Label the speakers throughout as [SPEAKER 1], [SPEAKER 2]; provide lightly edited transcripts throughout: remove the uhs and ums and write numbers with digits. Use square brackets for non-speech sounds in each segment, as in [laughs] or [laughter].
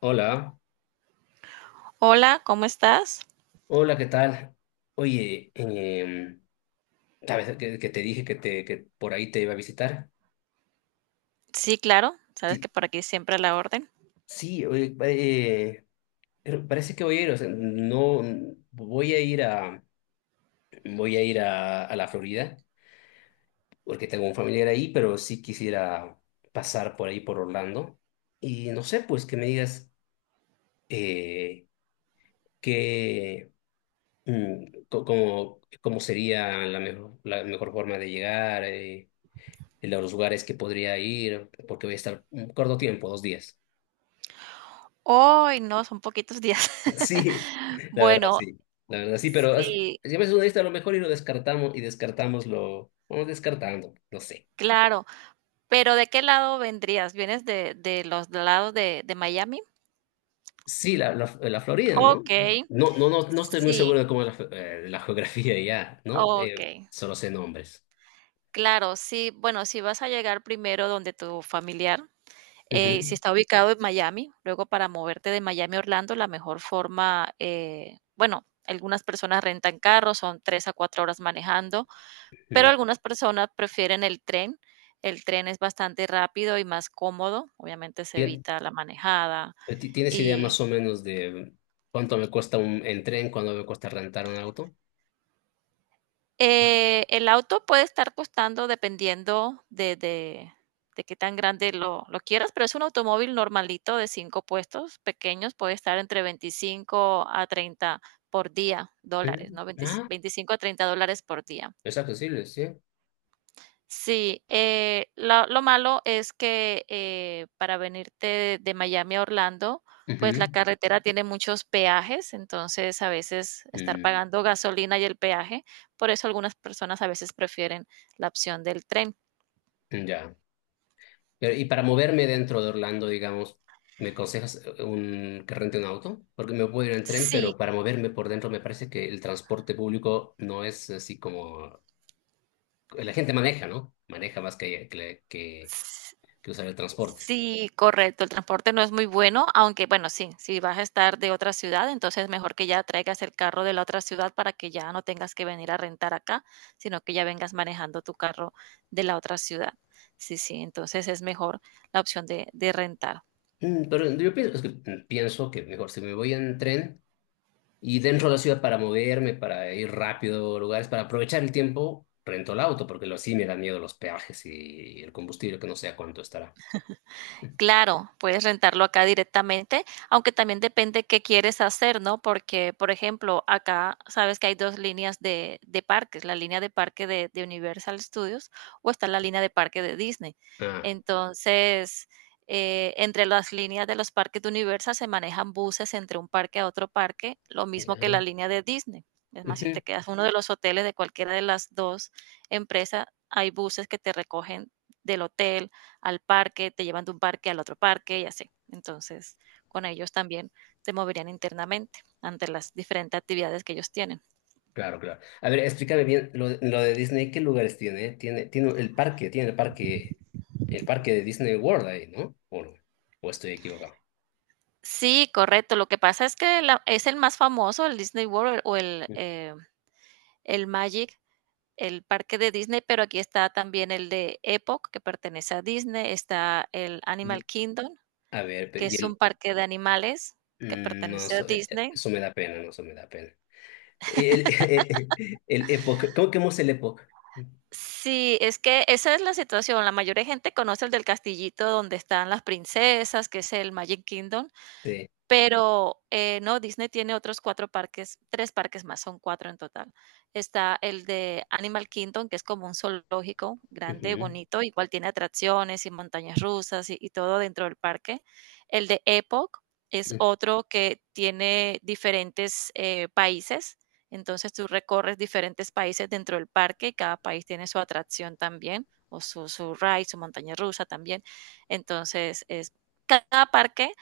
[SPEAKER 1] Hola,
[SPEAKER 2] Hola, ¿cómo estás?
[SPEAKER 1] hola, ¿qué tal? Oye, ¿sabes que te dije que por ahí te iba a visitar?
[SPEAKER 2] Sí, claro, sabes
[SPEAKER 1] Ti-
[SPEAKER 2] que por aquí siempre a la orden.
[SPEAKER 1] Sí, oye, pero parece que voy a ir, o sea, no, voy a ir a, voy a ir a la Florida, porque tengo un familiar ahí, pero sí quisiera pasar por ahí, por Orlando. Y no sé, pues que me digas eh, qué, cómo sería la mejor forma de llegar. En los lugares que podría ir, porque voy a estar un corto tiempo, dos días.
[SPEAKER 2] Hoy no, son poquitos días.
[SPEAKER 1] [laughs] Sí,
[SPEAKER 2] [laughs]
[SPEAKER 1] la verdad
[SPEAKER 2] Bueno,
[SPEAKER 1] sí, la verdad sí.
[SPEAKER 2] sí,
[SPEAKER 1] Siempre es una lista a lo mejor y lo descartamos y descartamos lo, vamos descartando, no sé.
[SPEAKER 2] claro, pero ¿de qué lado vendrías? ¿Vienes de los lados de Miami?
[SPEAKER 1] Sí, la Florida,
[SPEAKER 2] Ok,
[SPEAKER 1] ¿no? No, no, no, no estoy muy
[SPEAKER 2] sí,
[SPEAKER 1] seguro de cómo es la, fe- de la geografía ya, ¿no?
[SPEAKER 2] ok,
[SPEAKER 1] Solo sé nombres.
[SPEAKER 2] claro, sí, bueno, si vas a llegar primero donde tu familiar, si
[SPEAKER 1] Ujú,
[SPEAKER 2] está ubicado en Miami, luego para moverte de Miami a Orlando, la mejor forma, bueno, algunas personas rentan carros, son tres a cuatro horas manejando. Pero
[SPEAKER 1] ujú.
[SPEAKER 2] algunas personas prefieren el tren. El tren es bastante rápido y más cómodo, obviamente se
[SPEAKER 1] Tien-
[SPEAKER 2] evita la manejada
[SPEAKER 1] ¿Tienes idea
[SPEAKER 2] y,
[SPEAKER 1] más o menos de cuánto me cuesta un en tren, cuánto me cuesta rentar un auto?
[SPEAKER 2] el auto puede estar costando dependiendo de qué tan grande lo quieras, pero es un automóvil normalito de 5 puestos, pequeños, puede estar entre 25 a treinta por día, dólares,
[SPEAKER 1] Ujú.
[SPEAKER 2] ¿no? Veintis
[SPEAKER 1] Ah,
[SPEAKER 2] $25 a $30 por día.
[SPEAKER 1] es accesible, sí.
[SPEAKER 2] Sí, lo malo es que para venirte de Miami a Orlando, pues la
[SPEAKER 1] Ujú.
[SPEAKER 2] carretera tiene muchos peajes, entonces a veces estar
[SPEAKER 1] Mm,
[SPEAKER 2] pagando gasolina y el peaje, por eso algunas personas a veces prefieren la opción del tren.
[SPEAKER 1] ya. Pero, y para moverme dentro de Orlando, digamos, ¿me aconsejas que rente un auto? Porque me puedo ir en tren, pero
[SPEAKER 2] Sí,
[SPEAKER 1] para moverme por dentro me parece que el transporte público no es así como... La gente maneja, ¿no? Maneja más que usar el transporte.
[SPEAKER 2] sí, correcto. El transporte no es muy bueno, aunque bueno, sí, si vas a estar de otra ciudad, entonces mejor que ya traigas el carro de la otra ciudad para que ya no tengas que venir a rentar acá, sino que ya vengas manejando tu carro de la otra ciudad. Sí, sí, entonces es mejor la opción de rentar.
[SPEAKER 1] Mm, pero yo pienso, es que, mm, pienso que mejor si me voy en tren y dentro de la ciudad para moverme, para ir rápido a lugares, para aprovechar el tiempo, rento el auto, porque lo sí me dan miedo los peajes y el combustible, que no sé a cuánto estará.
[SPEAKER 2] Claro, puedes rentarlo acá directamente, aunque también depende qué quieres hacer, ¿no? Porque, por ejemplo, acá sabes que hay dos líneas de parques, la línea de parque de Universal Studios o está la línea de parque de Disney.
[SPEAKER 1] Ah.
[SPEAKER 2] Entonces, entre las líneas de los parques de Universal se manejan buses entre un parque a otro parque, lo mismo que la
[SPEAKER 1] Ya.
[SPEAKER 2] línea de Disney. Es más, si
[SPEAKER 1] Ujú.
[SPEAKER 2] te quedas en uno de los hoteles de cualquiera de las dos empresas, hay buses que te recogen del hotel al parque, te llevan de un parque al otro parque y así. Entonces, con ellos también te moverían internamente ante las diferentes actividades que ellos tienen.
[SPEAKER 1] Claro, claro. A ver, explícame bien lo de Disney, ¿qué lugares tiene? Tiene, tiene el parque de Disney World ahí, ¿no? ¿O, no? ¿O estoy equivocado?
[SPEAKER 2] Sí, correcto. Lo que pasa es que es el más famoso, el Disney World o el Magic, el parque de Disney, pero aquí está también el de Epoch, que pertenece a Disney, está el
[SPEAKER 1] Y,
[SPEAKER 2] Animal Kingdom,
[SPEAKER 1] a ver,
[SPEAKER 2] que
[SPEAKER 1] y
[SPEAKER 2] es un
[SPEAKER 1] el,
[SPEAKER 2] parque de animales que
[SPEAKER 1] mm, no,
[SPEAKER 2] pertenece a
[SPEAKER 1] eso,
[SPEAKER 2] Disney.
[SPEAKER 1] eso me da pena, no, eso me da pena. Y el, [laughs] el Epoch, ¿cómo que hemos el Epoch?
[SPEAKER 2] Sí, es que esa es la situación. La mayoría de gente conoce el del castillito donde están las princesas, que es el Magic Kingdom,
[SPEAKER 1] Sí.
[SPEAKER 2] pero, no, Disney tiene otros 4 parques, 3 parques más, son 4 en total. Está el de Animal Kingdom, que es como un zoológico grande,
[SPEAKER 1] Ujú.
[SPEAKER 2] bonito, igual tiene atracciones y montañas rusas y todo dentro del parque. El de Epoch es
[SPEAKER 1] Mm,
[SPEAKER 2] otro que tiene diferentes, países, entonces tú recorres diferentes países dentro del parque y cada país tiene su atracción también, o su ride, su montaña rusa también. Entonces, es cada parque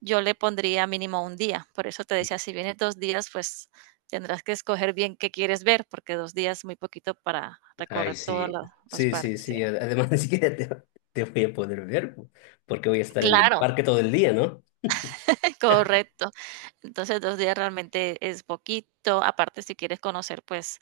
[SPEAKER 2] yo le pondría mínimo un día. Por eso te decía, si vienes dos días, pues tendrás que escoger bien qué quieres ver, porque dos días es muy poquito para
[SPEAKER 1] ay,
[SPEAKER 2] recorrer todos
[SPEAKER 1] sí,
[SPEAKER 2] los
[SPEAKER 1] sí, sí,
[SPEAKER 2] parques. Sí.
[SPEAKER 1] sí. Además, [laughs] ni siquiera te, te voy a poder ver, porque voy a estar en el
[SPEAKER 2] Claro,
[SPEAKER 1] parque todo el día, ¿no?
[SPEAKER 2] [laughs] correcto. Entonces, dos días realmente es poquito. Aparte, si quieres conocer, pues,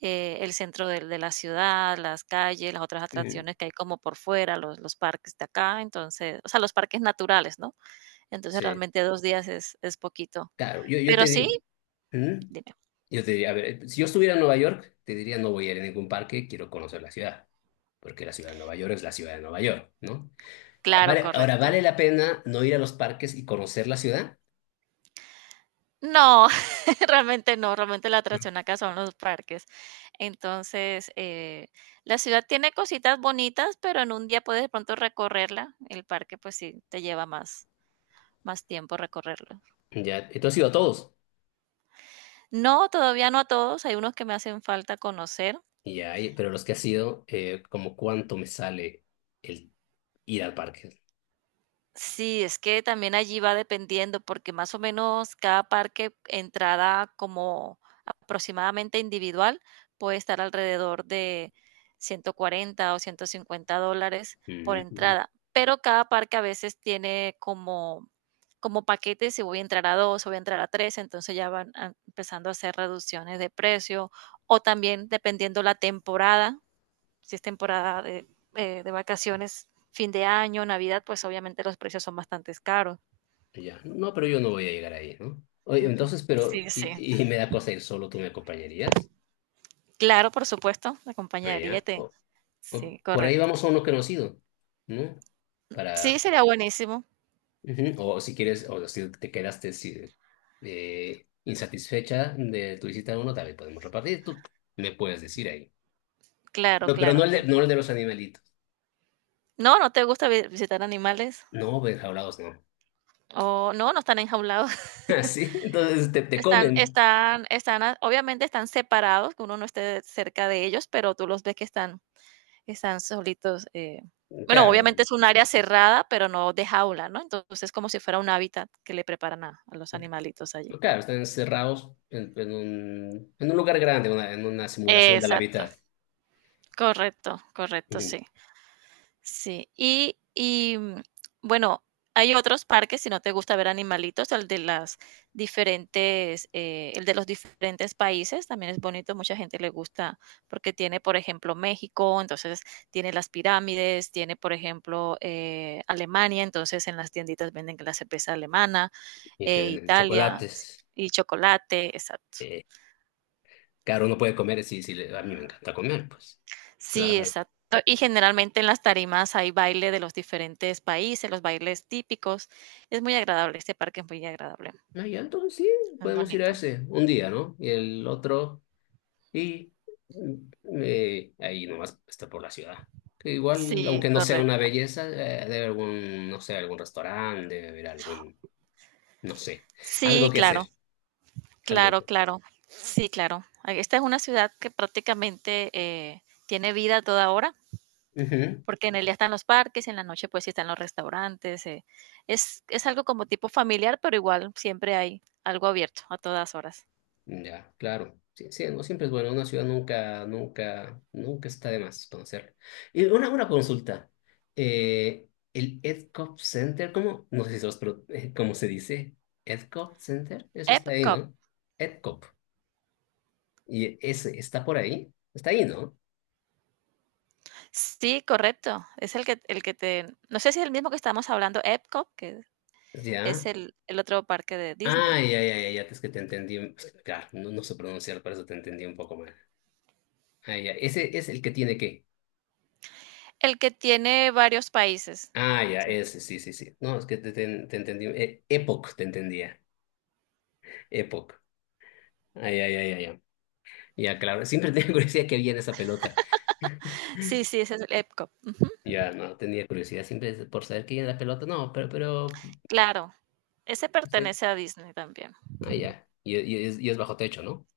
[SPEAKER 2] el centro de la ciudad, las calles, las otras
[SPEAKER 1] Mm.
[SPEAKER 2] atracciones que hay como por fuera, los parques de acá, entonces, o sea, los parques naturales, ¿no? Entonces,
[SPEAKER 1] Sí,
[SPEAKER 2] realmente dos días es poquito.
[SPEAKER 1] claro,
[SPEAKER 2] Pero sí,
[SPEAKER 1] ujú.
[SPEAKER 2] dime.
[SPEAKER 1] Yo te diría, a ver, si yo estuviera en Nueva York, te diría no voy a ir a ningún parque, quiero conocer la ciudad, porque la ciudad de Nueva York es la ciudad de Nueva York, ¿no?
[SPEAKER 2] Claro,
[SPEAKER 1] Vale, ahora,
[SPEAKER 2] correcto.
[SPEAKER 1] ¿vale la pena no ir a los parques y conocer la ciudad?
[SPEAKER 2] No, [laughs] realmente no, realmente la
[SPEAKER 1] No.
[SPEAKER 2] atracción acá son los parques. Entonces, la ciudad tiene cositas bonitas, pero en un día puedes de pronto recorrerla. El parque, pues sí, te lleva más, más tiempo recorrerlo.
[SPEAKER 1] Ya, entonces he ido a todos,
[SPEAKER 2] No, todavía no a todos, hay unos que me hacen falta conocer.
[SPEAKER 1] y ya, pero los que has sido como cuánto me sale el ir al parque.
[SPEAKER 2] Sí, es que también allí va dependiendo, porque más o menos cada parque, entrada como aproximadamente individual, puede estar alrededor de 140 o 150 dólares por
[SPEAKER 1] Ujú.
[SPEAKER 2] entrada. Pero cada parque a veces tiene como, como paquetes, si voy a entrar a dos, o voy a entrar a tres, entonces empezando a hacer reducciones de precio, o también dependiendo la temporada, si es temporada de vacaciones, fin de año, Navidad, pues obviamente los precios son bastante caros.
[SPEAKER 1] Ya, no, no, pero yo no voy a llegar ahí, ¿no? Oye,
[SPEAKER 2] Ujú.
[SPEAKER 1] entonces, pero,
[SPEAKER 2] Sí, sí.
[SPEAKER 1] y me da cosa ir solo, ¿tú me acompañarías?
[SPEAKER 2] Claro, por supuesto, la compañería
[SPEAKER 1] Allá.
[SPEAKER 2] te...
[SPEAKER 1] O
[SPEAKER 2] Sí,
[SPEAKER 1] por ahí
[SPEAKER 2] correcto.
[SPEAKER 1] vamos a uno conocido, ¿no?
[SPEAKER 2] Sí,
[SPEAKER 1] Para,
[SPEAKER 2] sería buenísimo.
[SPEAKER 1] ujú. O si quieres, o si te quedaste si- insatisfecha de tu visita a uno, también podemos repartir. Tú me puedes decir ahí.
[SPEAKER 2] Claro,
[SPEAKER 1] No, pero no
[SPEAKER 2] claro.
[SPEAKER 1] el de, no el de los animalitos.
[SPEAKER 2] No, ¿no te gusta visitar animales?
[SPEAKER 1] No, enjaulados no.
[SPEAKER 2] O no, no están enjaulados. [laughs]
[SPEAKER 1] [laughs] Así, entonces te
[SPEAKER 2] Están,
[SPEAKER 1] comen.
[SPEAKER 2] están, están, obviamente están separados, que uno no esté cerca de ellos, pero tú los ves que están Están solitos. Bueno,
[SPEAKER 1] Claro,
[SPEAKER 2] obviamente es un área cerrada, pero no de jaula, ¿no? Entonces es como si fuera un hábitat que le preparan a los animalitos allí.
[SPEAKER 1] claro, están encerrados en, en un lugar grande, en una simulación de la
[SPEAKER 2] Exacto,
[SPEAKER 1] vida.
[SPEAKER 2] correcto, correcto,
[SPEAKER 1] Ujú.
[SPEAKER 2] sí. Sí, y bueno, hay otros parques, si no te gusta ver animalitos, el de las diferentes, el de los diferentes países también es bonito, mucha gente le gusta porque tiene, por ejemplo, México, entonces tiene las pirámides, tiene, por ejemplo, Alemania, entonces en las tienditas venden la cerveza alemana,
[SPEAKER 1] Y te venden
[SPEAKER 2] Italia sí,
[SPEAKER 1] chocolates.
[SPEAKER 2] y chocolate, exacto.
[SPEAKER 1] Eh, claro, uno puede comer, sí, sí, a mí me encanta comer, pues.
[SPEAKER 2] Sí,
[SPEAKER 1] Claro.
[SPEAKER 2] exacto. Y generalmente en las tarimas hay baile de los diferentes países, los bailes típicos. Es muy agradable, este parque es muy agradable,
[SPEAKER 1] Ah, ya, entonces sí,
[SPEAKER 2] es
[SPEAKER 1] podemos ir a
[SPEAKER 2] bonito.
[SPEAKER 1] ese un día, ¿no? Y el otro, y mm, ahí nomás está por la ciudad. Que igual,
[SPEAKER 2] Sí,
[SPEAKER 1] aunque no sea una
[SPEAKER 2] correcto.
[SPEAKER 1] belleza, debe haber algún, no sé, algún restaurante, debe haber algún, no sé, algo
[SPEAKER 2] Sí,
[SPEAKER 1] que
[SPEAKER 2] claro,
[SPEAKER 1] hacer, algo
[SPEAKER 2] claro,
[SPEAKER 1] que
[SPEAKER 2] claro. Sí, claro. Ah, esta es una ciudad que prácticamente tiene vida a toda hora,
[SPEAKER 1] hacer.
[SPEAKER 2] porque en el día están los parques, en la noche pues sí están los restaurantes. Es algo como tipo familiar, pero igual siempre hay algo abierto a todas horas.
[SPEAKER 1] Ya, claro. Sí, sí, no siempre es bueno. Una ciudad nunca, nunca, nunca está de más conocerla. Y una consulta. Eh, el EdCop Center, ¿cómo? No sé si sos ¿cómo se dice? EdCop Center, eso está ahí,
[SPEAKER 2] Epcot.
[SPEAKER 1] ¿no? EdCop. Y ese está por ahí. Está ahí, ¿no?
[SPEAKER 2] Sí, correcto. Es el que te no sé si es el mismo que estábamos hablando, Epcot, que es
[SPEAKER 1] Ya.
[SPEAKER 2] el otro parque de
[SPEAKER 1] Ah,
[SPEAKER 2] Disney.
[SPEAKER 1] ya, ya, ya, ya, es que te entendí. Es que, claro, no, no sé pronunciar, por eso te entendí un poco mal. Ah, ya. Ese es el que tiene qué.
[SPEAKER 2] El que tiene varios países.
[SPEAKER 1] Ah, ya, ese, sí, sí, sí. No, es que te, te entendí. Epoch te entendía. Epoch. Ay, ay, ay, ay, ay. Ya, claro. Siempre [laughs] tenía curiosidad que había en esa pelota. [laughs]
[SPEAKER 2] Sí, sí, ese es el Epcot.
[SPEAKER 1] Ya, no, tenía curiosidad siempre por saber que había en la pelota. No, pero,
[SPEAKER 2] Claro, ese
[SPEAKER 1] sí.
[SPEAKER 2] pertenece a Disney también.
[SPEAKER 1] Ah, ya. Y es bajo techo, ¿no?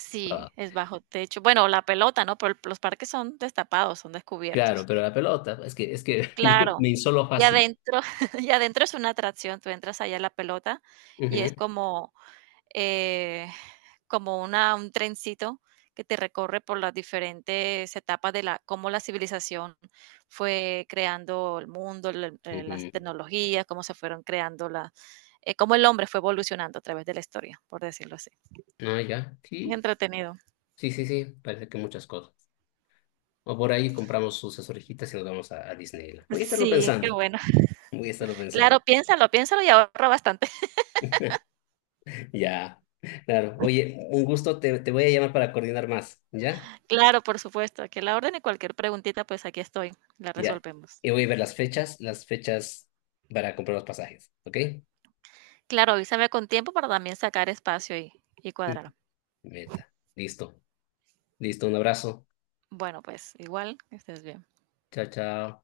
[SPEAKER 2] Sí,
[SPEAKER 1] Ah,
[SPEAKER 2] es bajo techo. Bueno, la pelota, ¿no? Pero los parques son destapados, son
[SPEAKER 1] claro,
[SPEAKER 2] descubiertos.
[SPEAKER 1] pero la pelota, es que [laughs] yo me
[SPEAKER 2] Claro.
[SPEAKER 1] insolo
[SPEAKER 2] Y
[SPEAKER 1] fácil.
[SPEAKER 2] adentro [laughs] y adentro es una atracción, tú entras allá a la pelota y es
[SPEAKER 1] Ujú,
[SPEAKER 2] como eh, como una, un trencito que te recorre por las diferentes etapas de la, cómo la civilización fue creando el mundo, las
[SPEAKER 1] ujú.
[SPEAKER 2] tecnologías, cómo se fueron creando la, cómo el hombre fue evolucionando a través de la historia, por decirlo así.
[SPEAKER 1] Ah, ya.
[SPEAKER 2] Es
[SPEAKER 1] Sí,
[SPEAKER 2] entretenido.
[SPEAKER 1] sí, sí, sí. Parece que muchas cosas. O por ahí compramos sus orejitas y nos vamos a Disneyland. Voy a estarlo
[SPEAKER 2] Sí, qué
[SPEAKER 1] pensando.
[SPEAKER 2] bueno. [laughs]
[SPEAKER 1] Voy a estarlo pensando.
[SPEAKER 2] Claro, piénsalo, piénsalo y ahorra bastante.
[SPEAKER 1] [laughs] Ya, claro. Oye, un gusto, te voy a llamar para coordinar más, ¿ya?
[SPEAKER 2] [laughs] Claro, por supuesto. Aquí a la orden y cualquier preguntita, pues aquí estoy. La
[SPEAKER 1] Ya.
[SPEAKER 2] resolvemos.
[SPEAKER 1] Y voy a ver las fechas para comprar los pasajes, ¿ok?
[SPEAKER 2] Claro, avísame con tiempo para también sacar espacio y cuadrar.
[SPEAKER 1] Meta. Listo. Listo, un abrazo.
[SPEAKER 2] Bueno, pues igual, que estés bien.
[SPEAKER 1] Chao, chao.